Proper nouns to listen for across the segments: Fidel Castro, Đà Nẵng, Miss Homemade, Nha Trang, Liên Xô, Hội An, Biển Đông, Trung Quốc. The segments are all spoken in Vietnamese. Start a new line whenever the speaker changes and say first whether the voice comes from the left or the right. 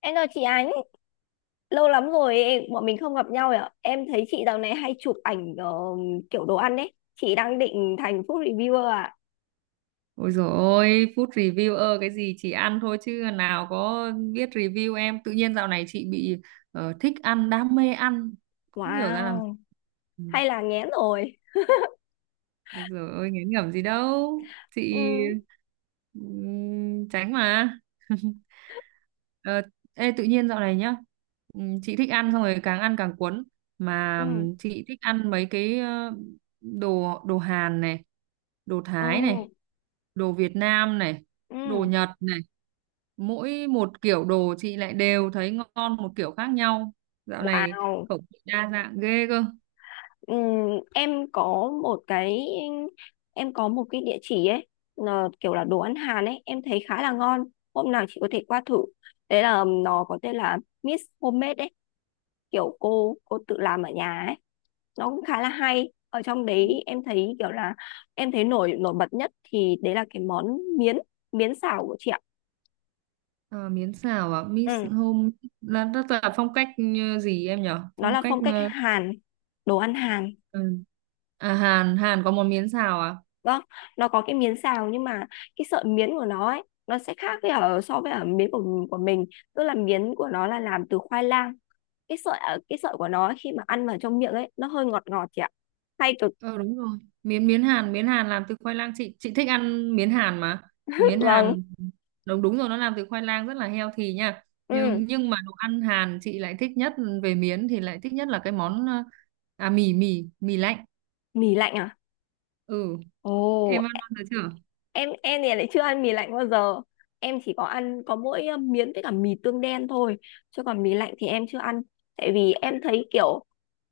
left: Em chào chị Ánh, lâu lắm rồi bọn mình không gặp nhau ạ. Em thấy chị dạo này hay chụp ảnh, kiểu đồ ăn ấy. Chị đang định thành food reviewer à?
right: Ôi dồi ôi, food reviewer cái gì chị ăn thôi chứ nào có biết review em. Tự nhiên dạo này chị bị thích ăn, đam mê ăn. Không hiểu ra làm.
left: Wow,
right: Ừ.
left: hay là nghén rồi.
right: Ôi dồi ôi, ngán ngẩm gì đâu. Chị
left: Ừ,
right: tránh mà. Ờ, ê, tự nhiên dạo này nhá, chị thích ăn xong rồi càng ăn càng cuốn,
left: ừ,
right: mà chị thích ăn mấy cái đồ đồ Hàn này, đồ
left: ừ,
right: Thái này, đồ Việt Nam này, đồ
left: ừ.
right: Nhật này. Mỗi một kiểu đồ chị lại đều thấy ngon một kiểu khác nhau. Dạo này
left: Wow.
right: khẩu vị đa dạng ghê cơ.
left: Ừ, em có một cái em có một cái địa chỉ ấy, là kiểu là đồ ăn Hàn ấy, em thấy khá là ngon. Hôm nào chị có thể qua thử. Đấy là nó có tên là Miss Homemade ấy, kiểu cô tự làm ở nhà ấy, nó cũng khá là hay, ở trong đấy em thấy kiểu là em thấy nổi nổi bật nhất thì đấy là cái món miến miến xào của chị ạ.
right: Ờ, miến xào à, Miss
left: Ừ,
right: Home là rất là phong cách, gì em nhở,
left: nó
right: phong
left: là
right: cách
left: phong cách Hàn, đồ ăn Hàn.
right: ừ. À, Hàn Hàn có món miến xào à?
left: Đó, nó có cái miến xào nhưng mà cái sợi miến của nó ấy nó sẽ khác với ở so với ở miến của mình, tức là miến của nó là làm từ khoai lang. Cái sợi ở, cái sợi của nó khi mà ăn vào trong miệng ấy nó hơi ngọt ngọt chị ạ, hay cực.
right: Ờ, đúng rồi. Miến miến Hàn làm từ khoai lang, chị thích ăn miến Hàn mà. Miến
left: Vâng.
right: Hàn đúng đúng rồi, nó làm từ khoai lang, rất là healthy nha.
left: Ừ.
right: Nhưng mà đồ ăn Hàn chị lại thích nhất, về miến thì lại thích nhất là cái món à, mì mì mì lạnh.
left: Mì lạnh à?
right: Ừ,
left: Ồ,
right: em ăn bao giờ chưa?
left: em thì lại chưa ăn mì lạnh bao giờ, em chỉ có ăn có mỗi miến với cả mì tương đen thôi, chứ còn mì lạnh thì em chưa ăn. Tại vì em thấy kiểu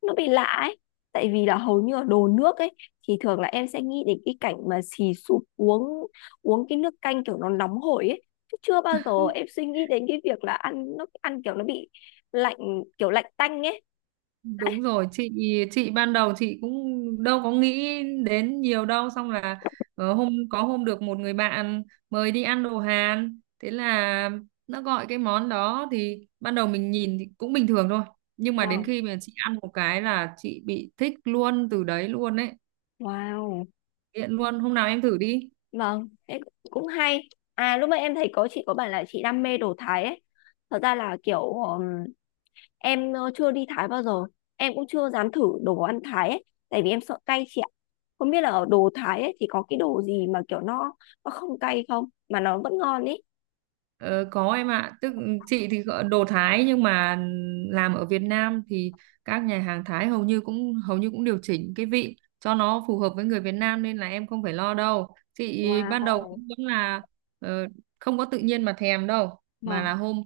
left: nó bị lạ ấy, tại vì là hầu như ở đồ nước ấy thì thường là em sẽ nghĩ đến cái cảnh mà xì sụp uống uống cái nước canh kiểu nó nóng hổi ấy, chứ chưa bao giờ em suy nghĩ đến cái việc là ăn nó, ăn kiểu nó bị lạnh, kiểu lạnh tanh ấy.
right: Đúng rồi, chị ban đầu chị cũng đâu có nghĩ đến nhiều đâu, xong là hôm có hôm được một người bạn mời đi ăn đồ Hàn, thế là nó gọi cái món đó thì ban đầu mình nhìn thì cũng bình thường thôi, nhưng mà đến
left: Wow,
right: khi mà chị ăn một cái là chị bị thích luôn từ đấy luôn ấy,
left: wow.
right: nghiện luôn, hôm nào em thử đi.
left: Vâng, thế cũng hay. À, lúc nãy em thấy có chị có bảo là chị đam mê đồ Thái ấy. Thật ra là kiểu em chưa đi Thái bao giờ. Em cũng chưa dám thử đồ ăn Thái ấy, tại vì em sợ cay chị ạ. Không biết là ở đồ Thái ấy thì có cái đồ gì mà kiểu nó không cay không mà nó vẫn ngon ấy.
right: Ờ, có em ạ, tức chị thì gọi đồ Thái nhưng mà làm ở Việt Nam thì các nhà hàng Thái hầu như cũng điều chỉnh cái vị cho nó phù hợp với người Việt Nam, nên là em không phải lo đâu. Chị ban đầu cũng
left: Wow.
right: vẫn là ờ, không có tự nhiên mà thèm đâu, mà
left: Vâng,
right: là hôm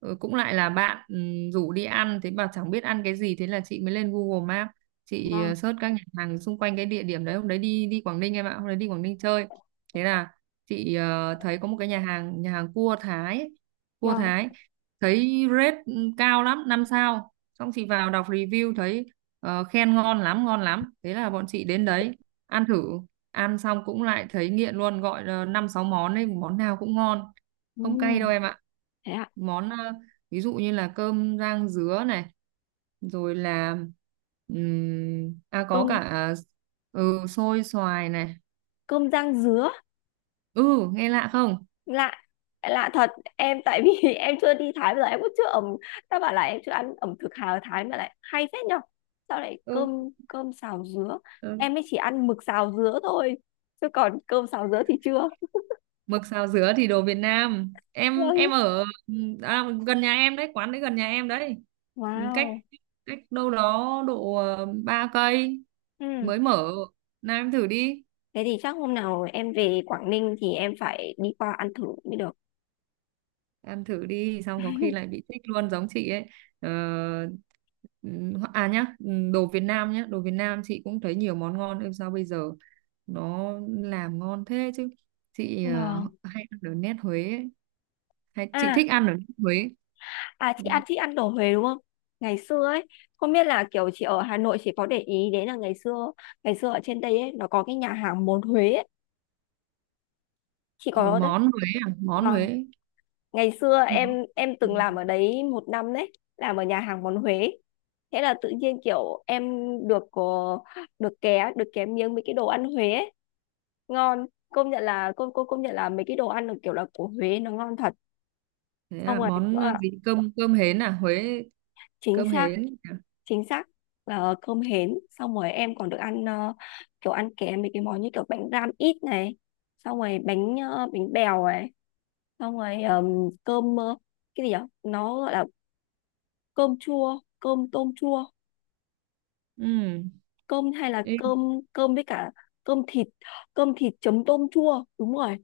right: cũng lại là bạn rủ đi ăn, thế mà chẳng biết ăn cái gì, thế là chị mới lên Google Maps, chị
left: vâng,
right: search các nhà hàng xung quanh cái địa điểm đấy, hôm đấy đi đi Quảng Ninh em ạ, hôm đấy đi Quảng Ninh chơi. Thế là chị thấy có một cái nhà hàng cua Thái ấy, cua
left: vâng.
right: Thái thấy rate cao lắm, 5 sao. Xong chị vào đọc review thấy khen ngon lắm ngon lắm, thế là bọn chị đến đấy ăn thử, ăn xong cũng lại thấy nghiện luôn, gọi là năm sáu món ấy món nào cũng ngon, không cay đâu
left: Ừm,
right: em ạ.
left: thế ạ.
right: Món ví dụ như là cơm rang dứa này, rồi là à có
left: Cơm
right: cả, xôi xoài này.
left: cơm rang dứa.
right: Ừ, nghe lạ không?
left: Lạ, lạ thật. Em tại vì em chưa đi Thái bao giờ, em cũng chưa ẩm, ta bảo là em chưa ăn ẩm thực Hà, ở Thái mà lại hay phết nhở, sao lại
right: Ừ.
left: cơm cơm xào dứa.
right: Ừ.
left: Em mới chỉ ăn mực xào dứa thôi, chứ còn cơm xào dứa thì chưa.
right: Mực xào dứa thì đồ Việt Nam. Em
left: Vâng.
right: em ở, à, gần nhà em đấy, quán đấy gần nhà em đấy. Cách
left: Wow.
right: cách đâu đó độ 3 cây,
left: Ừ.
right: mới mở. Nào em thử đi.
left: Thế thì chắc hôm nào em về Quảng Ninh thì em phải đi qua ăn thử mới được.
right: Ăn thử đi xong có khi lại bị thích luôn giống chị ấy. ờ, À nhá, đồ Việt Nam nhá, đồ Việt Nam chị cũng thấy nhiều món ngon, ơi sao bây giờ nó làm ngon thế chứ. Chị
left: Vâng.
right: hay ăn ở nét Huế ấy. Hay, chị
left: À,
right: thích ăn ở nét Huế.
left: à, chị ăn
right: Ừm.
left: chị ăn đồ Huế đúng không? Ngày xưa ấy, không biết là kiểu chị ở Hà Nội chị có để ý đến là ngày xưa, ngày xưa ở trên đây ấy nó có cái nhà hàng món Huế ấy, chị
right: Ờ,
left: có đấy?
right: món Huế à, món
left: Vâng,
right: Huế.
left: ngày xưa
right: Ừ.
left: em
right: Ừ.
left: từng làm ở đấy một năm đấy, làm ở nhà hàng món Huế. Thế là tự nhiên kiểu em được có được ké miếng mấy cái đồ ăn Huế ấy. Ngon, công nhận là cô công nhận là mấy cái đồ ăn được kiểu là của Huế nó ngon thật.
right: Thế
left: Xong
right: à,
left: rồi
right: món gì, cơm cơm hến à, Huế,
left: chính
right: cơm
left: xác,
right: hến à.
left: chính xác là cơm hến, xong rồi em còn được ăn kiểu ăn kèm mấy cái món như kiểu bánh ram ít này, xong rồi bánh bèo này, xong rồi cơm cái gì nhở, nó gọi là cơm chua, cơm tôm chua,
right: Ừ.
left: cơm hay là
right: Ê,
left: cơm cơm với cả cơm thịt cơm thịt chấm tôm chua, đúng rồi.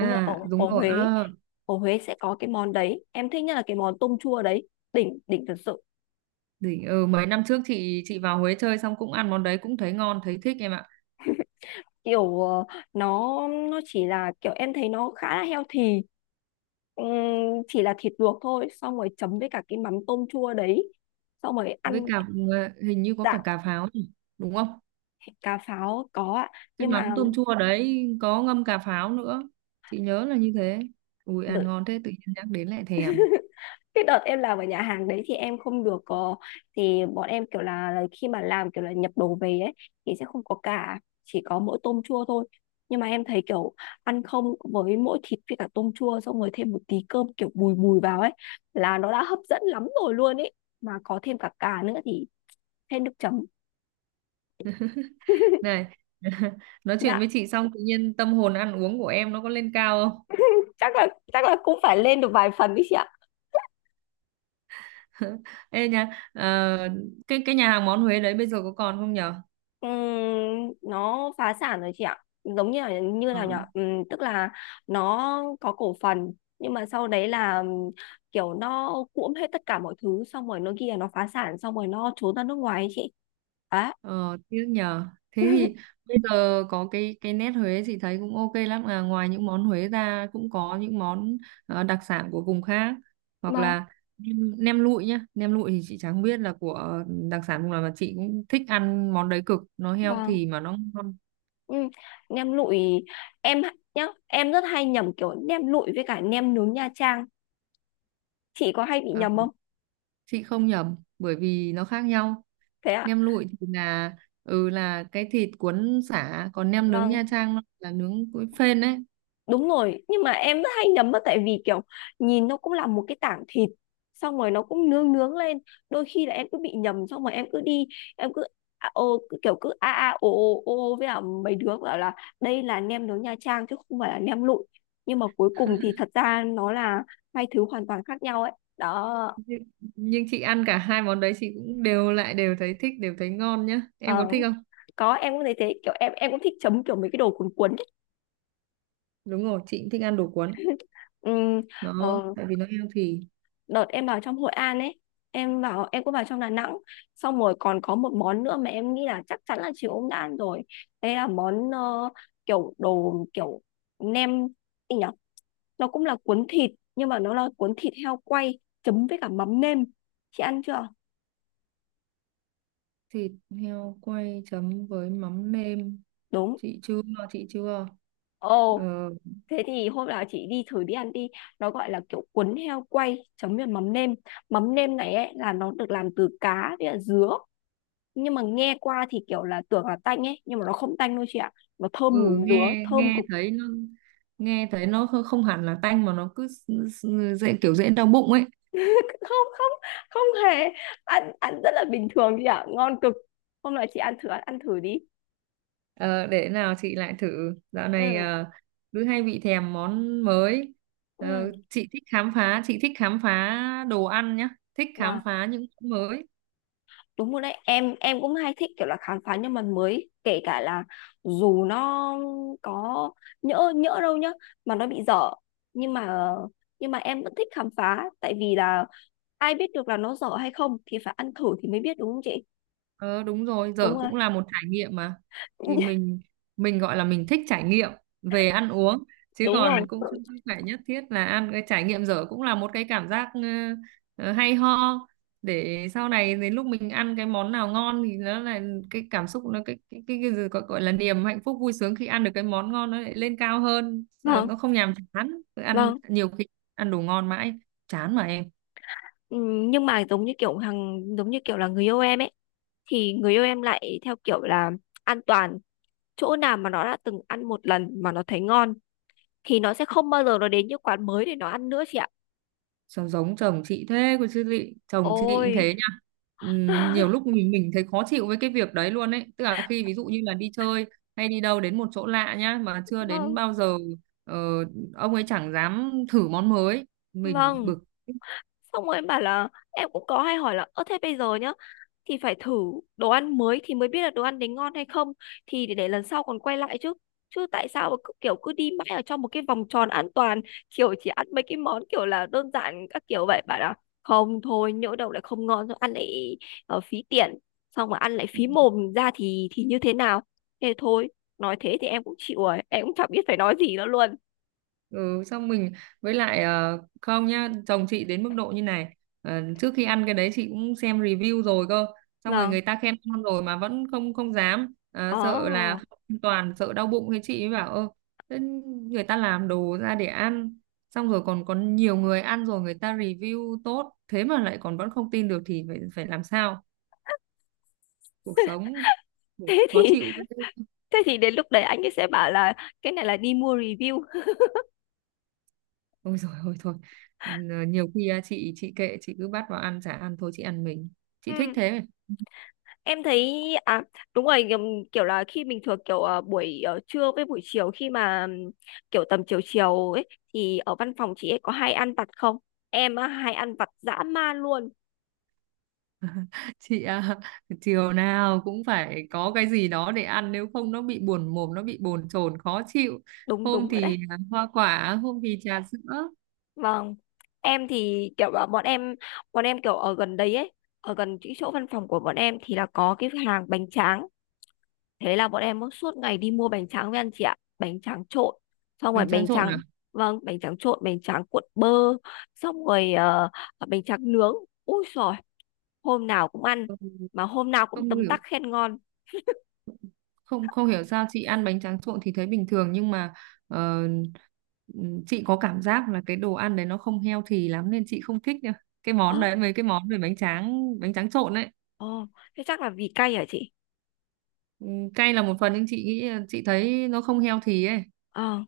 left: Đúng rồi
right: đúng
left: ở
right: rồi,
left: Huế. Ở Huế sẽ có cái món đấy, em thích nhất là cái món tôm chua đấy, đỉnh, đỉnh thật sự.
right: đỉnh. Ừ, Mấy năm trước chị vào Huế chơi xong cũng ăn món đấy cũng thấy ngon, thấy thích em ạ.
left: Kiểu nó chỉ là kiểu em thấy nó khá là healthy. Ừm, chỉ là thịt luộc thôi, xong rồi chấm với cả cái mắm tôm chua đấy, xong rồi
right: Với
left: ăn.
right: cả hình như có
left: Dạ,
right: cả cà pháo nhỉ, đúng không?
left: thịt cá pháo có ạ,
right: Cái
left: nhưng
right: mắm
left: mà
right: tôm chua đấy có ngâm cà pháo nữa. Chị nhớ là như thế. Ui, ăn
left: tự
right: ngon thế tự nhiên nhắc đến lại thèm.
left: cái đợt em làm ở nhà hàng đấy thì em không được có, thì bọn em kiểu là khi mà làm kiểu là nhập đồ về ấy thì sẽ không có cả, chỉ có mỗi tôm chua thôi. Nhưng mà em thấy kiểu ăn không với mỗi thịt với cả tôm chua, xong rồi thêm một tí cơm kiểu bùi bùi vào ấy là nó đã hấp dẫn lắm rồi luôn ấy, mà có thêm cả cà nữa thì thêm nước chấm.
right: Này, nói chuyện với
left: Dạ,
right: chị xong tự nhiên tâm hồn ăn uống của em nó có lên cao không?
left: chắc là chắc là cũng phải lên được vài phần đấy chị ạ.
right: Ê nha, ờ, cái nhà hàng món Huế đấy bây giờ có còn không nhở?
left: Nó phá sản rồi chị ạ. Giống như là như
right: Ờ.
left: nào nhỉ, tức là nó có cổ phần, nhưng mà sau đấy là kiểu nó cuỗm hết tất cả mọi thứ, xong rồi nó phá sản, xong rồi nó trốn ra nước ngoài ấy chị á.
right: Ờ, tiếc nhờ. Thế thì bây giờ có cái nét Huế chị thấy cũng ok lắm à. Ngoài những món Huế ra cũng có những món đặc sản của vùng khác. Hoặc
left: Vâng,
right: là nem nem lụi nhá. Nem lụi thì chị chẳng biết là của đặc sản vùng nào, mà chị cũng thích ăn món đấy cực. Nó
left: vâng.
right: healthy mà nó ngon.
left: Ừ. Nem lụi, nhá, em rất hay nhầm kiểu nem lụi với cả nem nướng Nha Trang, chị có hay bị
right: Ờ,
left: nhầm không?
right: chị không nhầm bởi vì nó khác nhau.
left: Thế ạ.
right: Nem lụi thì là là cái thịt cuốn sả, còn nem nướng
left: Vâng,
right: Nha Trang nó là nướng với phên đấy.
left: đúng rồi, nhưng mà em rất hay nhầm á, tại vì kiểu nhìn nó cũng là một cái tảng thịt, xong rồi nó cũng nướng nướng lên, đôi khi là em cứ bị nhầm, xong rồi em cứ đi, em cứ à, ô cứ kiểu cứ a a ô ô ô ô với cả mấy đứa bảo là đây là nem nướng Nha Trang chứ không phải là nem lụi, nhưng mà cuối cùng thì thật ra nó là hai thứ hoàn toàn khác nhau ấy. Đó.
right: nhưng, nhưng chị ăn cả hai món đấy chị cũng đều thấy thích, đều thấy ngon nhá, em có
left: Ờ,
right: thích không?
left: có, em cũng thấy thế, kiểu em cũng thích chấm kiểu mấy cái đồ cuốn cuốn ấy.
right: Đúng rồi, chị cũng thích ăn đồ cuốn,
left: Ừm,
right: nó
left: ờ,
right: tại vì nó healthy.
left: đợt em vào trong Hội An ấy, em vào em cũng vào trong Đà Nẵng, xong rồi còn có một món nữa mà em nghĩ là chắc chắn là chị cũng đã ăn rồi, đấy là món kiểu đồ, kiểu nem, gì nhỉ, nó cũng là cuốn thịt nhưng mà nó là cuốn thịt heo quay chấm với cả mắm nêm, chị ăn chưa?
right: Thịt heo quay chấm với mắm nêm,
left: Đúng.
right: chị chưa, chị chưa. ờ,
left: Ồ, thế thì hôm nào chị đi thử, đi ăn đi. Nó gọi là kiểu cuốn heo quay chấm với mắm nêm, mắm nêm này ấy là nó được làm từ cá với cả dứa, nhưng mà nghe qua thì kiểu là tưởng là tanh ấy, nhưng mà nó không tanh đâu chị ạ, nó thơm mùi
right: ừ
left: dứa,
right: nghe
left: thơm cực.
right: nghe thấy nó không không hẳn là tanh, mà nó cứ dễ đau bụng ấy.
left: Không, không, không hề. Ăn ăn rất là bình thường chị ạ, ngon cực, hôm nào chị ăn thử, ăn thử đi.
right: Ờ, để nào chị lại thử. Dạo này
left: Ừ.
right: cứ hay bị thèm món mới. Ờ,
left: Ừ.
right: chị thích khám phá, chị thích khám phá đồ ăn nhá, thích khám
left: Là
right: phá những món mới.
left: đúng rồi đấy, em cũng hay thích kiểu là khám phá những mặt mới, kể cả là dù nó có, nhỡ nhỡ đâu nhá mà nó bị dở, nhưng mà, nhưng mà em vẫn thích khám phá, tại vì là ai biết được là nó dở hay không thì phải ăn thử thì mới biết đúng không chị.
right: Ờ đúng rồi, dở
left: Đúng rồi.
right: cũng là một trải nghiệm mà. Thì mình gọi là mình thích trải nghiệm về ăn uống, chứ
left: Đúng rồi.
right: còn cũng không phải nhất thiết là ăn cái trải nghiệm dở, cũng là một cái cảm giác hay ho, để sau này đến lúc mình ăn cái món nào ngon thì nó là cái cảm xúc, nó gì gọi là niềm hạnh phúc vui sướng khi ăn được cái món ngon nó lại lên cao hơn. Ờ,
left: Vâng.
right: nó không nhàm chán, cứ ăn
left: Vâng.
right: nhiều khi ăn đồ ngon mãi chán mà em.
left: Ừ, nhưng mà giống như kiểu hàng, giống như kiểu là người yêu em ấy, thì người yêu em lại theo kiểu là an toàn, chỗ nào mà nó đã từng ăn một lần mà nó thấy ngon thì nó sẽ không bao giờ nó đến những quán mới để nó ăn nữa chị ạ.
right: Sao giống chồng chị thế cơ chứ lị, chồng chị cũng
left: Ôi.
right: thế nha. Nhiều lúc mình thấy khó chịu với cái việc đấy luôn ấy, tức là khi ví dụ như là đi chơi hay đi đâu đến một chỗ lạ nhá mà chưa đến
left: Vâng.
right: bao giờ, ờ, ông ấy chẳng dám thử món mới, mình
left: Vâng.
right: bực.
left: Xong rồi em bảo là em cũng có hay hỏi là, ơ thế bây giờ nhá, thì phải thử đồ ăn mới thì mới biết là đồ ăn đấy ngon hay không, thì để lần sau còn quay lại chứ, chứ tại sao mà cứ kiểu cứ đi mãi ở trong một cái vòng tròn an toàn, kiểu chỉ ăn mấy cái món kiểu là đơn giản các kiểu vậy bạn ạ, không, thôi nhỡ đâu lại không ngon rồi ăn lại, phí tiền, xong mà ăn lại phí mồm ra thì như thế nào, thế thôi. Nói thế thì em cũng chịu rồi, em cũng chẳng biết phải nói gì nữa luôn.
right: Ừ Xong mình, với lại không nhá, chồng chị đến mức độ như này: trước khi ăn cái đấy chị cũng xem review rồi cơ, xong rồi
left: Vâng.
right: người ta khen ngon rồi mà vẫn không không dám, sợ là
left: Ờ.
right: không an toàn, sợ đau bụng, thế chị mới bảo: ơ thế người ta làm đồ ra để ăn, xong rồi còn có nhiều người ăn rồi người ta review tốt thế mà lại còn vẫn không tin được thì phải phải làm sao, cuộc sống
left: thế thì
right: khó chịu ghê.
left: thế thì đến lúc đấy anh ấy sẽ bảo là cái này là đi mua review.
right: Ôi rồi, ôi thôi. Nhiều khi à, chị kệ, chị cứ bắt vào ăn chả ăn thôi, chị ăn mình chị thích
left: Ừ.
right: thế.
left: Em thấy à, đúng rồi, kiểu là khi mình thường kiểu buổi trưa với buổi chiều khi mà kiểu tầm chiều chiều ấy thì ở văn phòng chị ấy có hay ăn vặt không? Em á, hay ăn vặt dã man luôn.
right: Chị à, chiều nào cũng phải có cái gì đó để ăn, nếu không nó bị buồn mồm, nó bị bồn chồn khó chịu,
left: Đúng,
right: hôm
left: đúng rồi
right: thì
left: đấy.
right: hoa quả, hôm thì trà sữa.
left: Vâng. Em thì kiểu là bọn em kiểu ở gần đấy ấy, ở gần cái chỗ văn phòng của bọn em thì là có cái hàng bánh tráng. Thế là bọn em suốt ngày đi mua bánh tráng với anh chị ạ. Bánh tráng trộn. Xong rồi
right: Bánh tráng
left: bánh
right: trộn à?
left: tráng, vâng, bánh tráng trộn, bánh tráng cuộn bơ. Xong rồi à, bánh tráng nướng. Ui rồi, hôm nào cũng ăn,
right: không
left: mà hôm nào cũng
right: không
left: tấm
right: hiểu
left: tắc khen ngon.
right: không không hiểu sao chị ăn bánh tráng trộn thì thấy bình thường, nhưng mà ờ, chị có cảm giác là cái đồ ăn đấy nó không healthy lắm nên chị không thích nữa, cái
left: Ơ.
right: món đấy, mấy cái món về bánh tráng trộn ấy.
left: Ồ, thế chắc là vì cay hả chị?
right: Ừ, cay là một phần nhưng chị nghĩ, chị thấy nó không healthy ấy.
left: Ờ,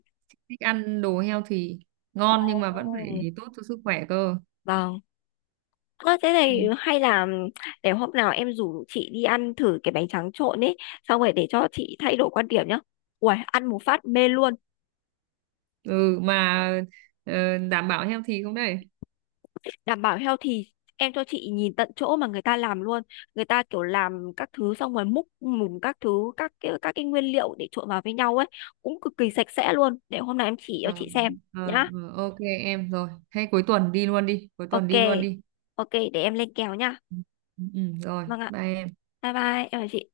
right: Thích ăn đồ healthy, ngon nhưng mà vẫn phải
left: ồ,
right: tốt cho sức khỏe cơ.
left: vâng. Ơ, thế
right: Ừ,
left: này hay là để hôm nào em rủ chị đi ăn thử cái bánh tráng trộn ấy, xong rồi để cho chị thay đổi quan điểm nhá. Uầy, ăn một phát mê luôn.
right: ừ mà đảm bảo healthy không đây?
left: Đảm bảo healthy, em cho chị nhìn tận chỗ mà người ta làm luôn, người ta kiểu làm các thứ, xong rồi múc mùng các thứ, các cái nguyên liệu để trộn vào với nhau ấy cũng cực kỳ sạch sẽ luôn, để hôm nào em chỉ cho
right: ờ,
left: chị xem. Nhá.
right: ok em rồi, hay cuối tuần đi luôn đi, cuối tuần
left: OK.
right: đi luôn đi.
left: OK, để em lên kèo nhá.
right: Ừ, ừ, rồi
left: Vâng ạ,
right: bye em.
left: bye bye, em chào chị.